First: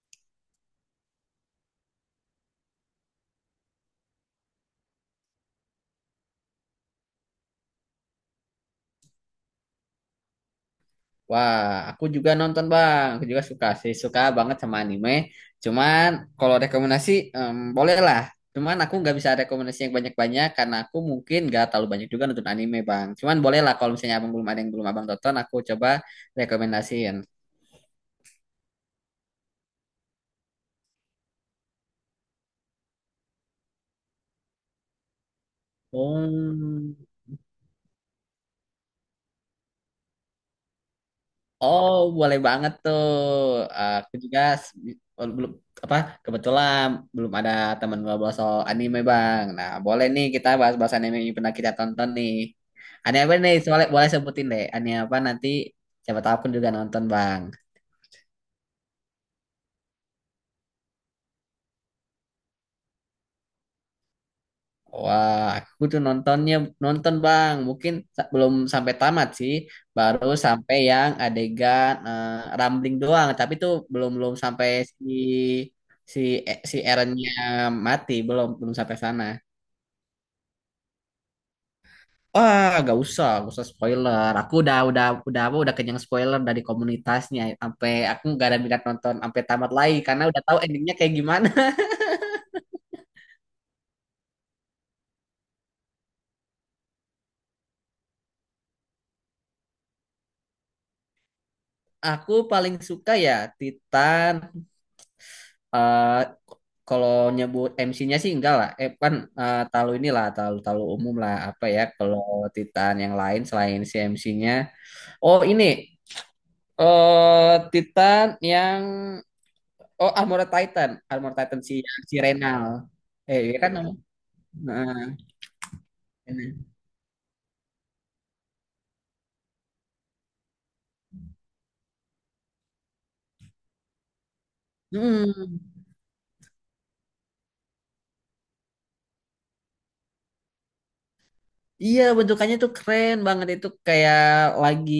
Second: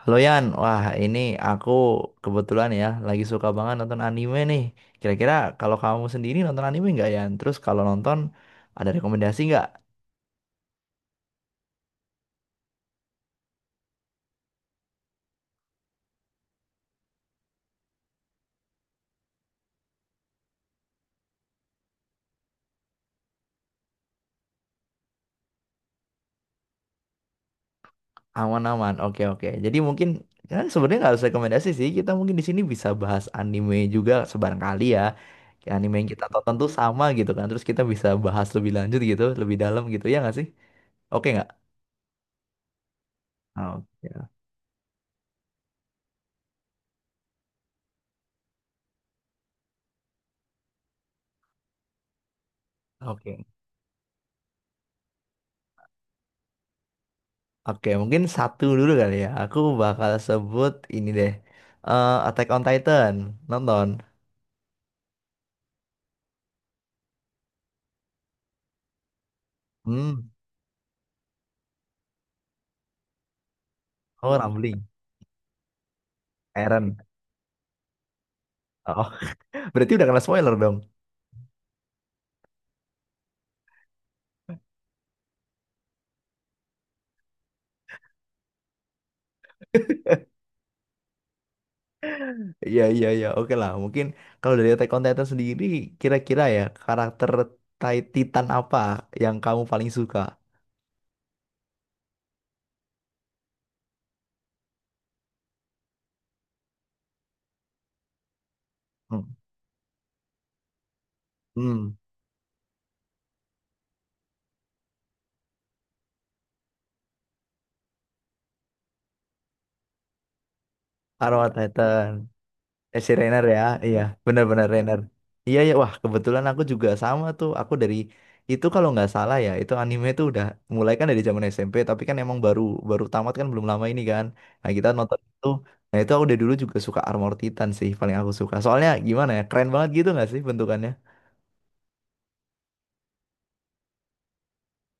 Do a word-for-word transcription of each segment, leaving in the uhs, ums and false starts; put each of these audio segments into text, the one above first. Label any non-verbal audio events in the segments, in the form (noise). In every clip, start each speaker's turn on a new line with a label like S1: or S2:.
S1: Halo Yan, wah ini aku kebetulan ya lagi suka banget nonton anime nih. Kira-kira, kalau kamu sendiri nonton anime nggak Yan? Terus kalau nonton ada rekomendasi nggak?
S2: Wah, aku juga nonton Bang. Aku juga suka sih, suka banget sama anime. Cuman kalau rekomendasi em, boleh lah. Cuman aku nggak bisa rekomendasi yang banyak-banyak karena aku mungkin nggak terlalu banyak juga nonton anime Bang. Cuman boleh lah kalau misalnya abang belum ada yang belum abang tonton, aku coba rekomendasiin.
S1: Aman-aman, oke oke. Jadi mungkin kan sebenarnya nggak harus rekomendasi sih. Kita mungkin di sini bisa bahas anime juga sebarangkali ya. Kayak anime yang kita tonton tuh
S2: Oh.
S1: sama gitu kan. Terus kita bisa bahas lebih lanjut gitu, lebih dalam gitu ya nggak sih? Oke nggak?
S2: Oh, boleh banget tuh. Eh,
S1: Oke.
S2: Aku juga s- oh, belum apa kebetulan belum ada teman ngobrol soal anime, Bang. Nah, boleh nih kita bahas-bahas anime yang pernah kita tonton nih. Anime apa
S1: Oke.
S2: nih? Soalnya boleh sebutin deh. Anime apa nanti siapa tahu pun juga nonton, Bang.
S1: Oke, mungkin satu dulu kali ya. Aku bakal sebut ini deh. Eh, Attack on Titan. Nonton.
S2: Wah, aku tuh nontonnya nonton Bang. Mungkin sa- belum sampai tamat sih, baru
S1: Hmm.
S2: sampai yang adegan eh, rambling doang. Tapi tuh belum belum
S1: Oh,
S2: sampai
S1: Rumbling.
S2: si si eh, si
S1: Eren.
S2: Eren-nya mati, belum belum sampai
S1: Oh,
S2: sana.
S1: (laughs) berarti udah kena spoiler dong.
S2: Wah, gak usah, gak usah spoiler. Aku udah udah udah apa udah kenyang spoiler dari komunitasnya. Sampai aku gak ada minat nonton sampai tamat lagi karena udah tahu endingnya kayak gimana.
S1: Iya, iya, iya. Oke lah. Mungkin kalau dari Attack on Titan sendiri, kira-kira ya, karakter Ti- Titan apa yang kamu paling suka?
S2: (laughs) Aku paling suka ya Titan eh kalau nyebut M C-nya sih enggak lah. Eh kan
S1: Hmm.
S2: eh, talu inilah, talu talu umum lah apa ya
S1: Hmm.
S2: kalau Titan yang lain selain si M C-nya. Oh ini eh Titan yang oh Armored Titan, Armored
S1: Arrow
S2: Titan si
S1: Titan.
S2: si Renal.
S1: Eh, si
S2: Eh
S1: Rainer
S2: dia
S1: ya,
S2: kan namanya.
S1: iya, benar-benar Rainer.
S2: Nah,
S1: Iya ya, wah kebetulan aku
S2: ini.
S1: juga sama tuh. Aku dari itu kalau nggak salah ya, itu anime tuh udah mulai kan dari zaman S M P, tapi kan emang baru baru tamat kan belum lama ini kan. Nah, kita nonton itu.
S2: Hmm.
S1: Nah, itu aku dari dulu juga suka Armor Titan sih, paling aku suka. Soalnya gimana ya, keren banget gitu nggak sih bentukannya?
S2: Iya, bentukannya tuh keren banget itu kayak lagi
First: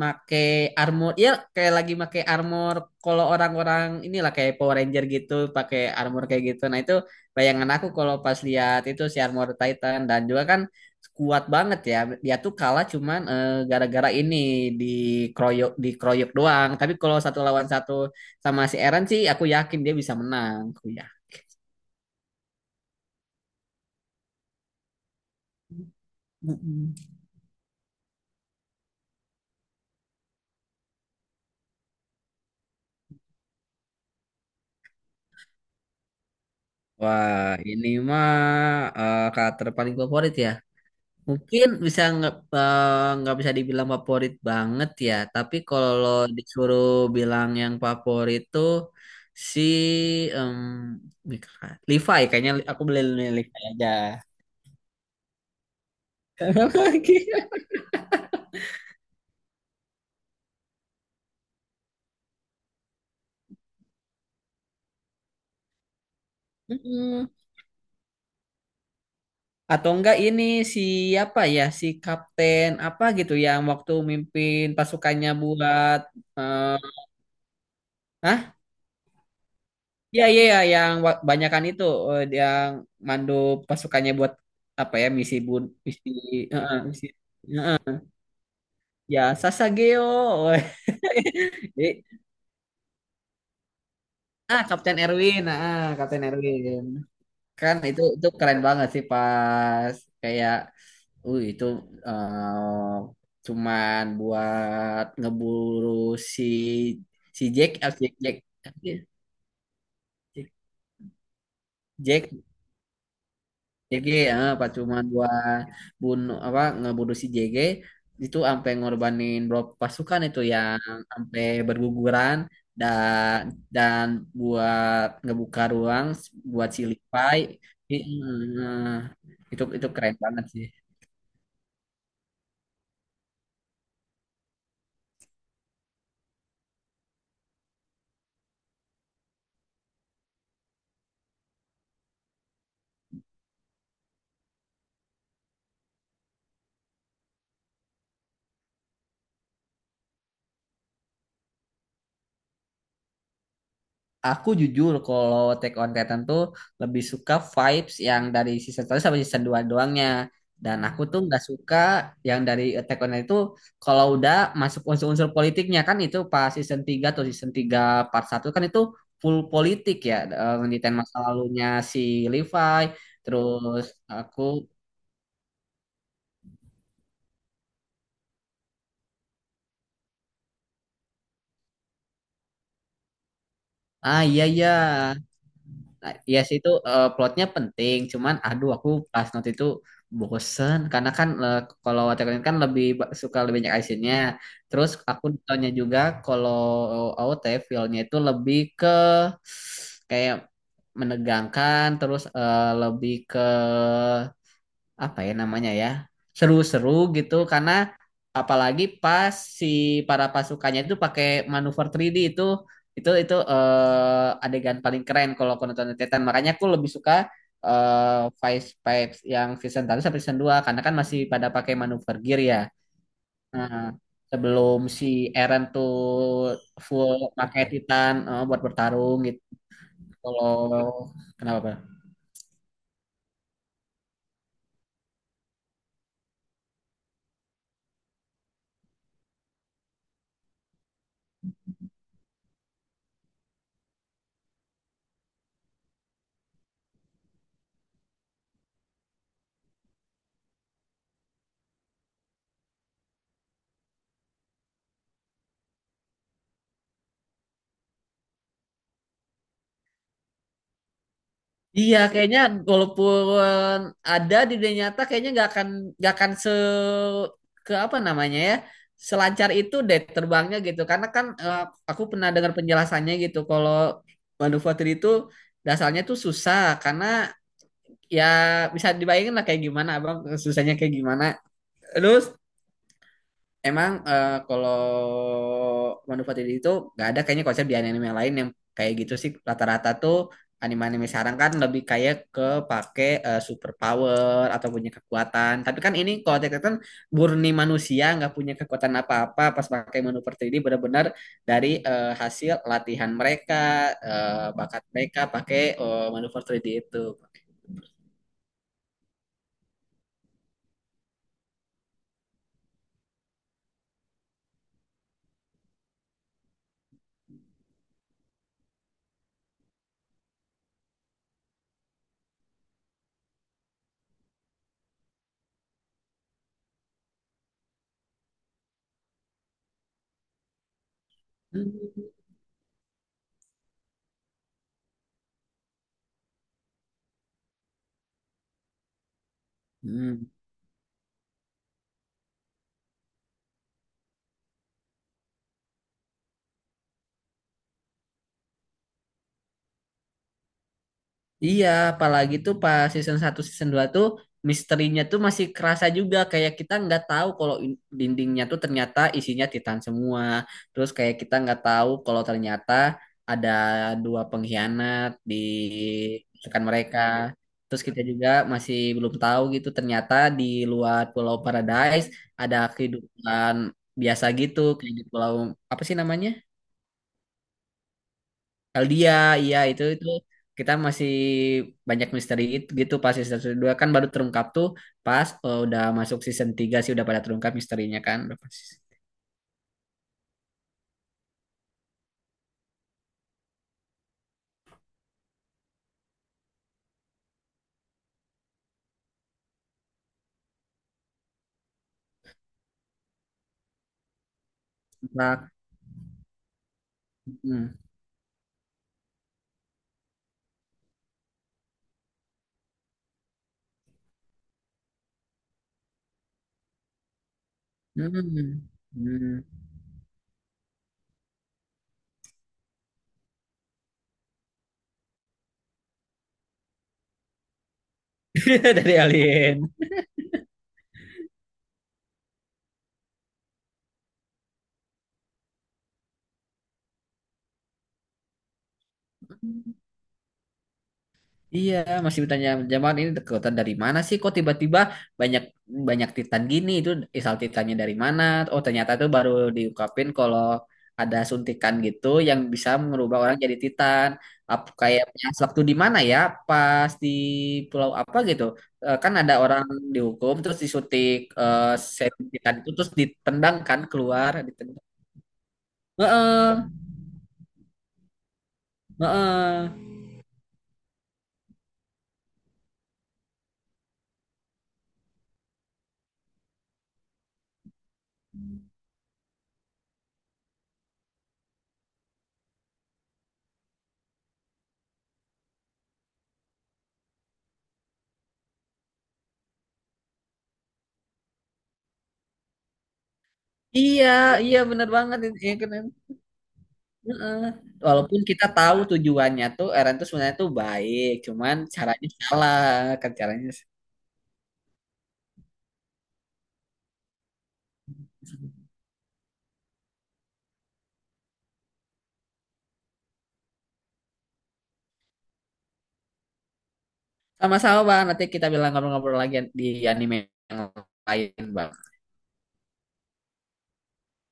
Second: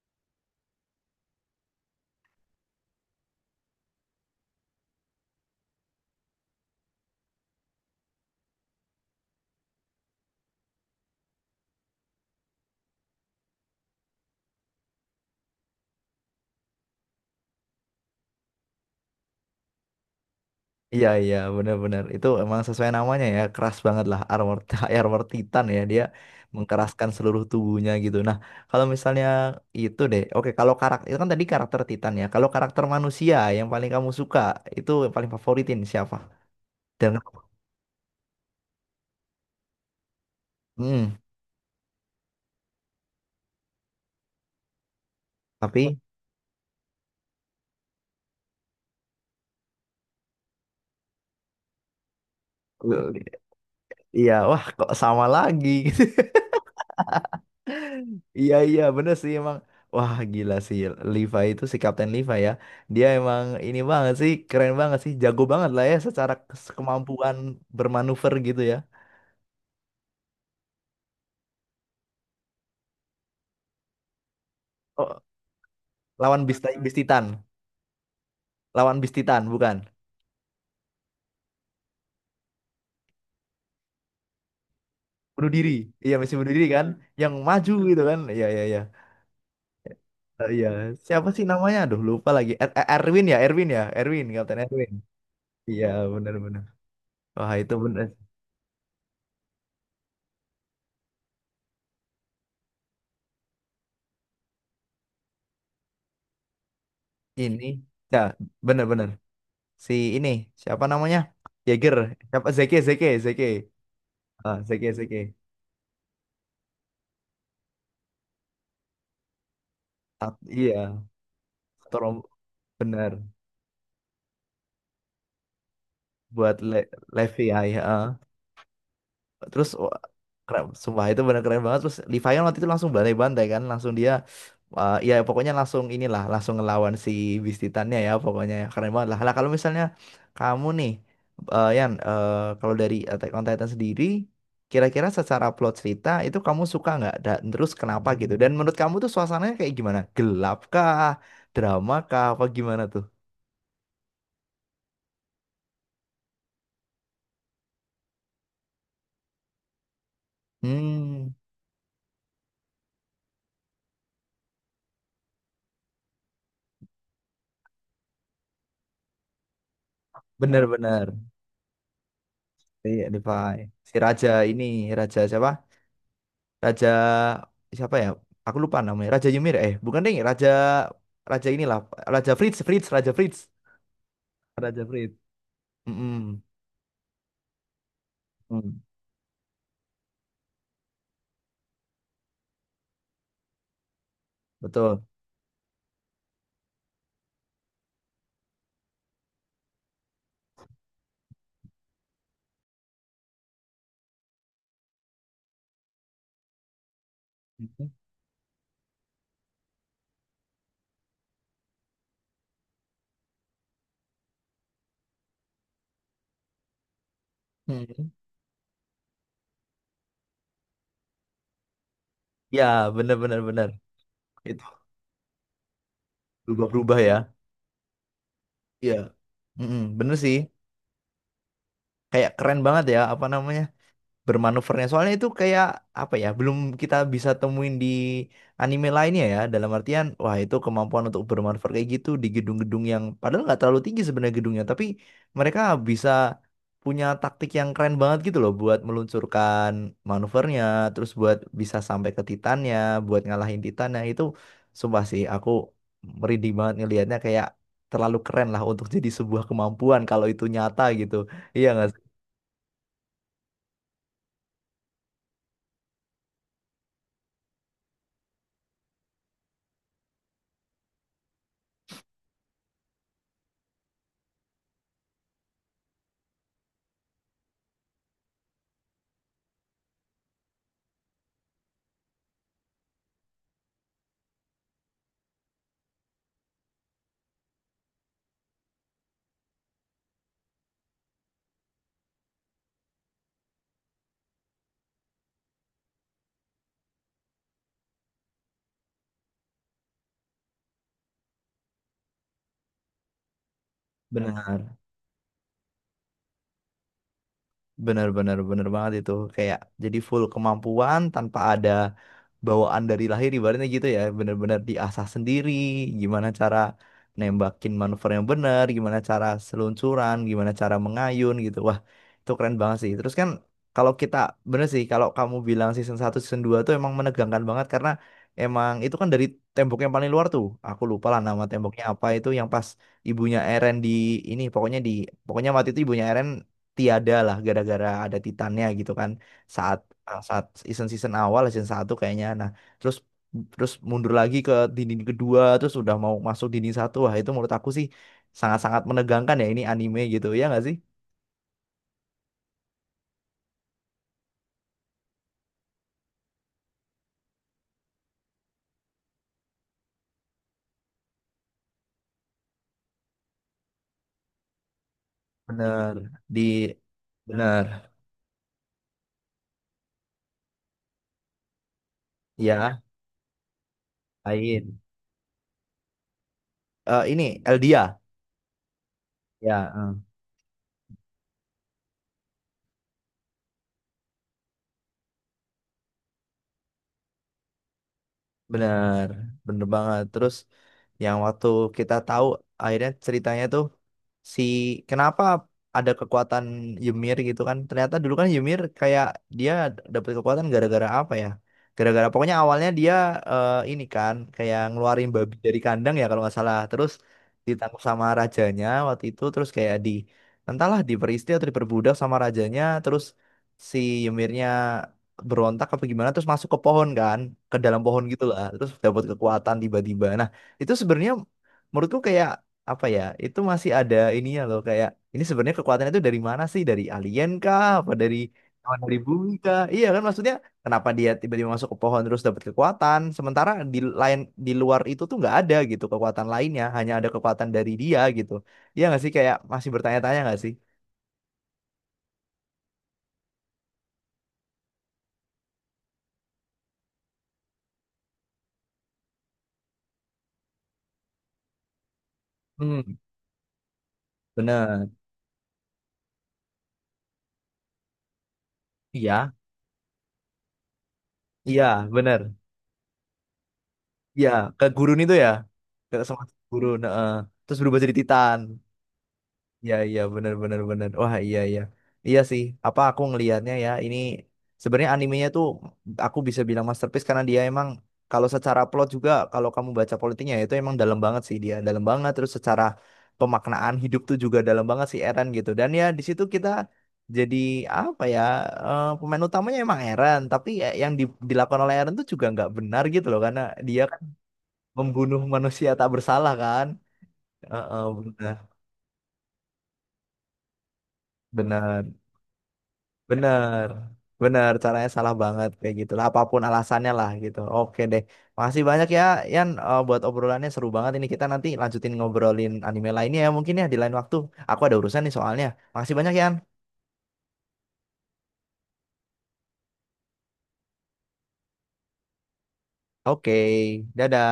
S2: make armor. Ya, kayak lagi make armor kalau orang-orang inilah kayak Power Ranger gitu, pakai armor kayak gitu. Nah, itu bayangan aku kalau pas lihat itu si Armor Titan dan juga kan kuat banget ya. Dia tuh kalah cuman eh, gara-gara ini dikeroyok dikeroyok doang. Tapi kalau satu lawan satu sama si Eren sih aku yakin dia bisa menang, aku ya.
S1: Iya iya, benar-benar itu emang sesuai namanya ya, keras banget lah armor (laughs) armor Titan ya, dia
S2: Mm-mm.
S1: mengkeraskan seluruh tubuhnya gitu. Nah, kalau misalnya itu deh, oke, kalau karakter itu kan tadi karakter Titan ya. Kalau karakter manusia yang paling kamu suka, itu yang paling favoritin siapa? Dan
S2: Wah, ini mah eh, karakter paling favorit ya.
S1: hmm,
S2: Mungkin bisa nggak eh, nggak bisa dibilang favorit banget ya, tapi
S1: tapi
S2: kalau disuruh bilang yang favorit tuh si em, Levi kayaknya aku beli
S1: eh,
S2: Levi aja.
S1: iya, wah kok sama lagi. (laughs)
S2: (laughs)
S1: Iya iya, bener sih emang, wah gila sih, Levi itu si Kapten Levi ya, dia emang ini banget sih, keren banget sih, jago banget lah ya, secara kes-
S2: Mm-mm.
S1: kemampuan bermanuver gitu ya.
S2: Atau enggak ini siapa ya si kapten apa gitu yang waktu mimpin
S1: Oh,
S2: pasukannya buat
S1: lawan bis bis Titan,
S2: eh,
S1: lawan bis Titan, bukan?
S2: Iya, iya, iya, yang wa- banyakan itu eh, yang mandu pasukannya buat apa ya misi
S1: Bunuh
S2: bun
S1: diri,
S2: misi
S1: iya, misi bunuh diri
S2: heeh,
S1: kan,
S2: misi
S1: yang maju gitu kan, iya iya iya.
S2: ya
S1: Eh,
S2: Sasageo.
S1: iya, siapa sih
S2: (laughs)
S1: namanya, aduh
S2: Jadi,
S1: lupa lagi, Er- Er- Erwin ya, Erwin ya, Erwin, Kapten
S2: ah
S1: Erwin.
S2: Kapten Erwin, ah
S1: Iya,
S2: Kapten
S1: bener bener,
S2: Erwin.
S1: wah itu
S2: Kan itu
S1: bener,
S2: itu keren banget sih pas kayak uh itu eh, cuman buat ngeburu si si
S1: ini
S2: Jack, ah, Jack
S1: ya,
S2: Jack
S1: bener bener si ini siapa namanya, Jaeger,
S2: Jack
S1: siapa, Zeke Zeke Zeke,
S2: J G eh,
S1: ah
S2: pas
S1: Zeke
S2: cuma dua
S1: Zeke.
S2: bunuh apa ngebunuh si J G itu sampai ngorbanin berapa pasukan
S1: Ah,
S2: itu yang
S1: iya,
S2: sampai
S1: Storm,
S2: berguguran
S1: benar,
S2: dan dan buat ngebuka ruang
S1: buat
S2: buat
S1: Le
S2: si Levi
S1: Levi ya,
S2: I-
S1: ya.
S2: eh, itu
S1: Terus
S2: itu
S1: wah,
S2: keren banget
S1: keren
S2: sih.
S1: sumpah, itu bener keren banget. Terus Livayon waktu itu langsung bantai-bantai kan, langsung dia eh, ya pokoknya langsung inilah, langsung ngelawan si Beast Titannya ya pokoknya, ya keren banget lah lah. Kalau misalnya kamu nih eh, Yan eh, kalau dari Attack on Titan sendiri, kira-kira secara plot cerita itu kamu suka nggak, dan terus kenapa gitu, dan menurut kamu tuh suasananya kayak gimana, gelap kah, drama kah, apa gimana tuh?
S2: Aku jujur kalau Attack on Titan tuh lebih suka vibes yang dari season satu sampai season dua doangnya. Dan aku tuh
S1: Hmm,
S2: nggak suka yang dari Attack on Titan itu kalau udah masuk unsur-unsur politiknya kan itu pas season tiga atau season tiga part satu kan itu full politik ya. eh, Ngeritain
S1: bener-bener.
S2: masa lalunya si Levi.
S1: Iya, Levi.
S2: Terus
S1: Si raja
S2: aku,
S1: ini, raja siapa, Raja siapa ya? Aku lupa namanya. Raja Ymir, eh, bukan deh, Raja Raja inilah, Raja Fritz, Fritz, Raja Fritz.
S2: ah iya iya.
S1: Raja Frit.
S2: Nah, Iya
S1: Mm-mm.
S2: sih itu eh, plotnya penting, cuman aduh
S1: Mm,
S2: aku pas nonton itu bosen karena kan eh, kalau Attack on Titan kan lebih ba- suka lebih banyak actionnya. Terus
S1: Betul.
S2: aku nontonnya juga kalau A O T feel-nya itu lebih ke kayak menegangkan, terus eh, lebih ke apa ya namanya ya seru-seru gitu karena
S1: Mhm.
S2: apalagi pas si para pasukannya itu pakai manuver tiga D itu itu itu eh, adegan paling keren kalau aku nonton Attack on Titan makanya aku lebih suka
S1: Mm.
S2: eh Vice Vibes yang season satu sampai season dua karena kan masih pada pakai manuver gear ya.
S1: Ya, bener bener bener.
S2: Nah,
S1: Itu
S2: sebelum si Eren tuh
S1: berubah-berubah
S2: full
S1: ya.
S2: pakai Titan eh, buat
S1: Iya.
S2: bertarung gitu
S1: Mm-mm, bener sih.
S2: kalau kenapa Pak?
S1: Kayak keren banget ya, apa namanya, bermanuvernya. Soalnya itu kayak apa ya, belum kita bisa temuin di anime lainnya ya. Dalam artian, wah itu kemampuan untuk bermanuver kayak gitu di gedung-gedung yang padahal nggak terlalu tinggi sebenarnya gedungnya, tapi mereka bisa punya taktik yang keren banget gitu loh buat meluncurkan manuvernya, terus buat bisa sampai ke Titannya, buat ngalahin Titannya itu, sumpah sih aku merinding banget ngelihatnya, kayak terlalu keren lah untuk jadi sebuah kemampuan kalau itu nyata gitu. Iya nggak
S2: Iya,
S1: sih?
S2: kayaknya walaupun ada di dunia nyata, kayaknya nggak akan nggak akan se ke apa namanya ya selancar itu deh terbangnya gitu. Karena kan eh, aku pernah dengar penjelasannya gitu. Kalau manufaktur itu dasarnya tuh susah karena ya bisa dibayangin lah kayak gimana abang susahnya kayak gimana. Terus Emang eh, kalau Wano Fatili itu nggak ada kayaknya konsep di anime yang lain yang kayak gitu sih. Rata-rata tuh anime-anime sekarang kan lebih kayak ke pakai eh, super power atau punya kekuatan. Tapi kan ini kalau Attack on Titan murni manusia nggak punya kekuatan apa-apa pas pakai Wano Fatili benar-benar dari eh, hasil latihan mereka, eh,
S1: Benar.
S2: bakat mereka pakai eh, Wano Fatili itu.
S1: Bener bener bener banget, itu kayak jadi full kemampuan tanpa ada bawaan dari lahir, ibaratnya gitu ya, bener-bener diasah sendiri, gimana cara nembakin manuver yang bener, gimana cara seluncuran, gimana cara mengayun gitu, wah itu keren banget sih. Terus kan kalau kita, bener sih kalau kamu bilang season satu season dua tuh emang menegangkan banget, karena emang itu kan dari tembok yang paling luar tuh, aku lupa lah nama temboknya apa itu, yang pas ibunya Eren di ini, pokoknya di, pokoknya waktu itu ibunya Eren tiada lah, gara-gara ada Titannya gitu kan, saat, ah,
S2: Hmm.
S1: saat season season awal season satu kayaknya. Nah, terus terus mundur lagi ke dinding kedua, terus udah mau masuk dinding satu, wah itu menurut aku sih sangat-sangat menegangkan ya, ini anime gitu ya nggak sih?
S2: Iya, apalagi tuh pas season satu season dua tuh misterinya tuh masih kerasa juga kayak kita nggak tahu kalau in- dindingnya tuh ternyata isinya titan semua. Terus kayak kita nggak tahu kalau ternyata ada dua pengkhianat di
S1: Bener, di,
S2: rekan mereka.
S1: bener,
S2: Terus kita juga masih belum tahu gitu ternyata di luar Pulau Paradise ada
S1: ya,
S2: kehidupan biasa gitu
S1: lain.
S2: kayak di pulau apa sih namanya?
S1: Eh, ini Eldia
S2: Eldia, iya
S1: ya,
S2: itu
S1: eh,
S2: itu kita masih banyak misteri itu gitu pas season dua kan baru terungkap tuh pas eh, udah masuk season tiga sih udah pada terungkap misterinya kan udah pas season
S1: bener bener banget. Terus yang waktu kita tahu akhirnya ceritanya tuh, si, kenapa ada kekuatan Ymir gitu kan, ternyata dulu kan Ymir kayak dia dapat kekuatan gara-gara apa ya, gara-gara pokoknya awalnya dia eh, ini kan kayak ngeluarin babi
S2: empat.
S1: dari kandang ya kalau nggak salah, terus
S2: Hmm.
S1: ditangkap sama rajanya waktu itu, terus kayak di entahlah diperistri atau diperbudak sama rajanya, terus si Ymirnya berontak apa gimana, terus masuk ke pohon kan, ke dalam pohon gitu lah,
S2: Hmm.
S1: terus dapat
S2: Hmm.
S1: kekuatan tiba-tiba. Nah itu sebenarnya menurutku kayak apa ya, itu masih ada ininya loh, kayak ini sebenarnya kekuatannya itu dari mana sih, dari alien kah, apa dari,
S2: (laughs)
S1: apa dari
S2: Dari
S1: bumi kah,
S2: alien.
S1: iya kan, maksudnya kenapa dia tiba-tiba masuk ke pohon terus dapat kekuatan, sementara di lain, di luar itu tuh nggak ada gitu kekuatan lainnya, hanya ada kekuatan dari dia gitu, iya nggak sih, kayak masih bertanya-tanya nggak sih?
S2: Iya, masih bertanya zaman ini kekuatan dari mana sih? Kok tiba-tiba banyak banyak Titan gini? Itu asal Titannya dari mana? Oh, ternyata itu baru diungkapin kalau ada suntikan gitu yang bisa
S1: Hmm,
S2: merubah orang jadi Titan. Apa
S1: bener,
S2: kayaknya waktu di mana ya? Pas di pulau apa gitu? Eh, Kan
S1: iya
S2: ada orang dihukum terus disuntik eh,
S1: iya, bener,
S2: serum Titan itu terus ditendang kan
S1: iya,
S2: keluar.
S1: ke
S2: Ditendang.
S1: gurun itu ya, ke, sama
S2: Heeh,
S1: gurun, heeh. Terus berubah jadi Titan.
S2: heeh.
S1: Iya iya, bener bener bener. Wah, iya iya. Iya sih. Apa, aku ngelihatnya ya, ini sebenarnya animenya tuh, aku bisa bilang masterpiece karena dia emang, kalau secara plot juga, kalau kamu baca politiknya ya, itu emang dalam banget sih, dia dalam banget. Terus secara pemaknaan hidup tuh juga dalam banget sih Eren gitu, dan ya di situ kita jadi apa ya, eh pemain utamanya emang Eren, tapi ya yang di- dilakukan oleh Eren tuh juga nggak benar gitu loh, karena dia kan
S2: Iya, iya bener banget.
S1: membunuh
S2: Iya,
S1: manusia
S2: kan.
S1: tak bersalah kan.
S2: Heeh.
S1: Heeh,
S2: Walaupun
S1: benar
S2: kita tahu tujuannya tuh Eren tuh sebenarnya tuh baik, cuman
S1: benar.
S2: caranya salah, kan caranya
S1: Bener, bener. Caranya salah banget kayak gitu lah. Apapun alasannya lah gitu. Oke deh. Makasih banyak ya, Yan, eh, buat obrolannya seru banget. Ini kita nanti lanjutin ngobrolin anime lainnya ya, mungkin ya, di lain waktu. Aku ada urusan nih soalnya. Makasih banyak, Yan.
S2: sama-sama bang. Nanti kita bilang ngobrol-ngobrol lagi di anime yang lain bang.
S1: Oke, dadah.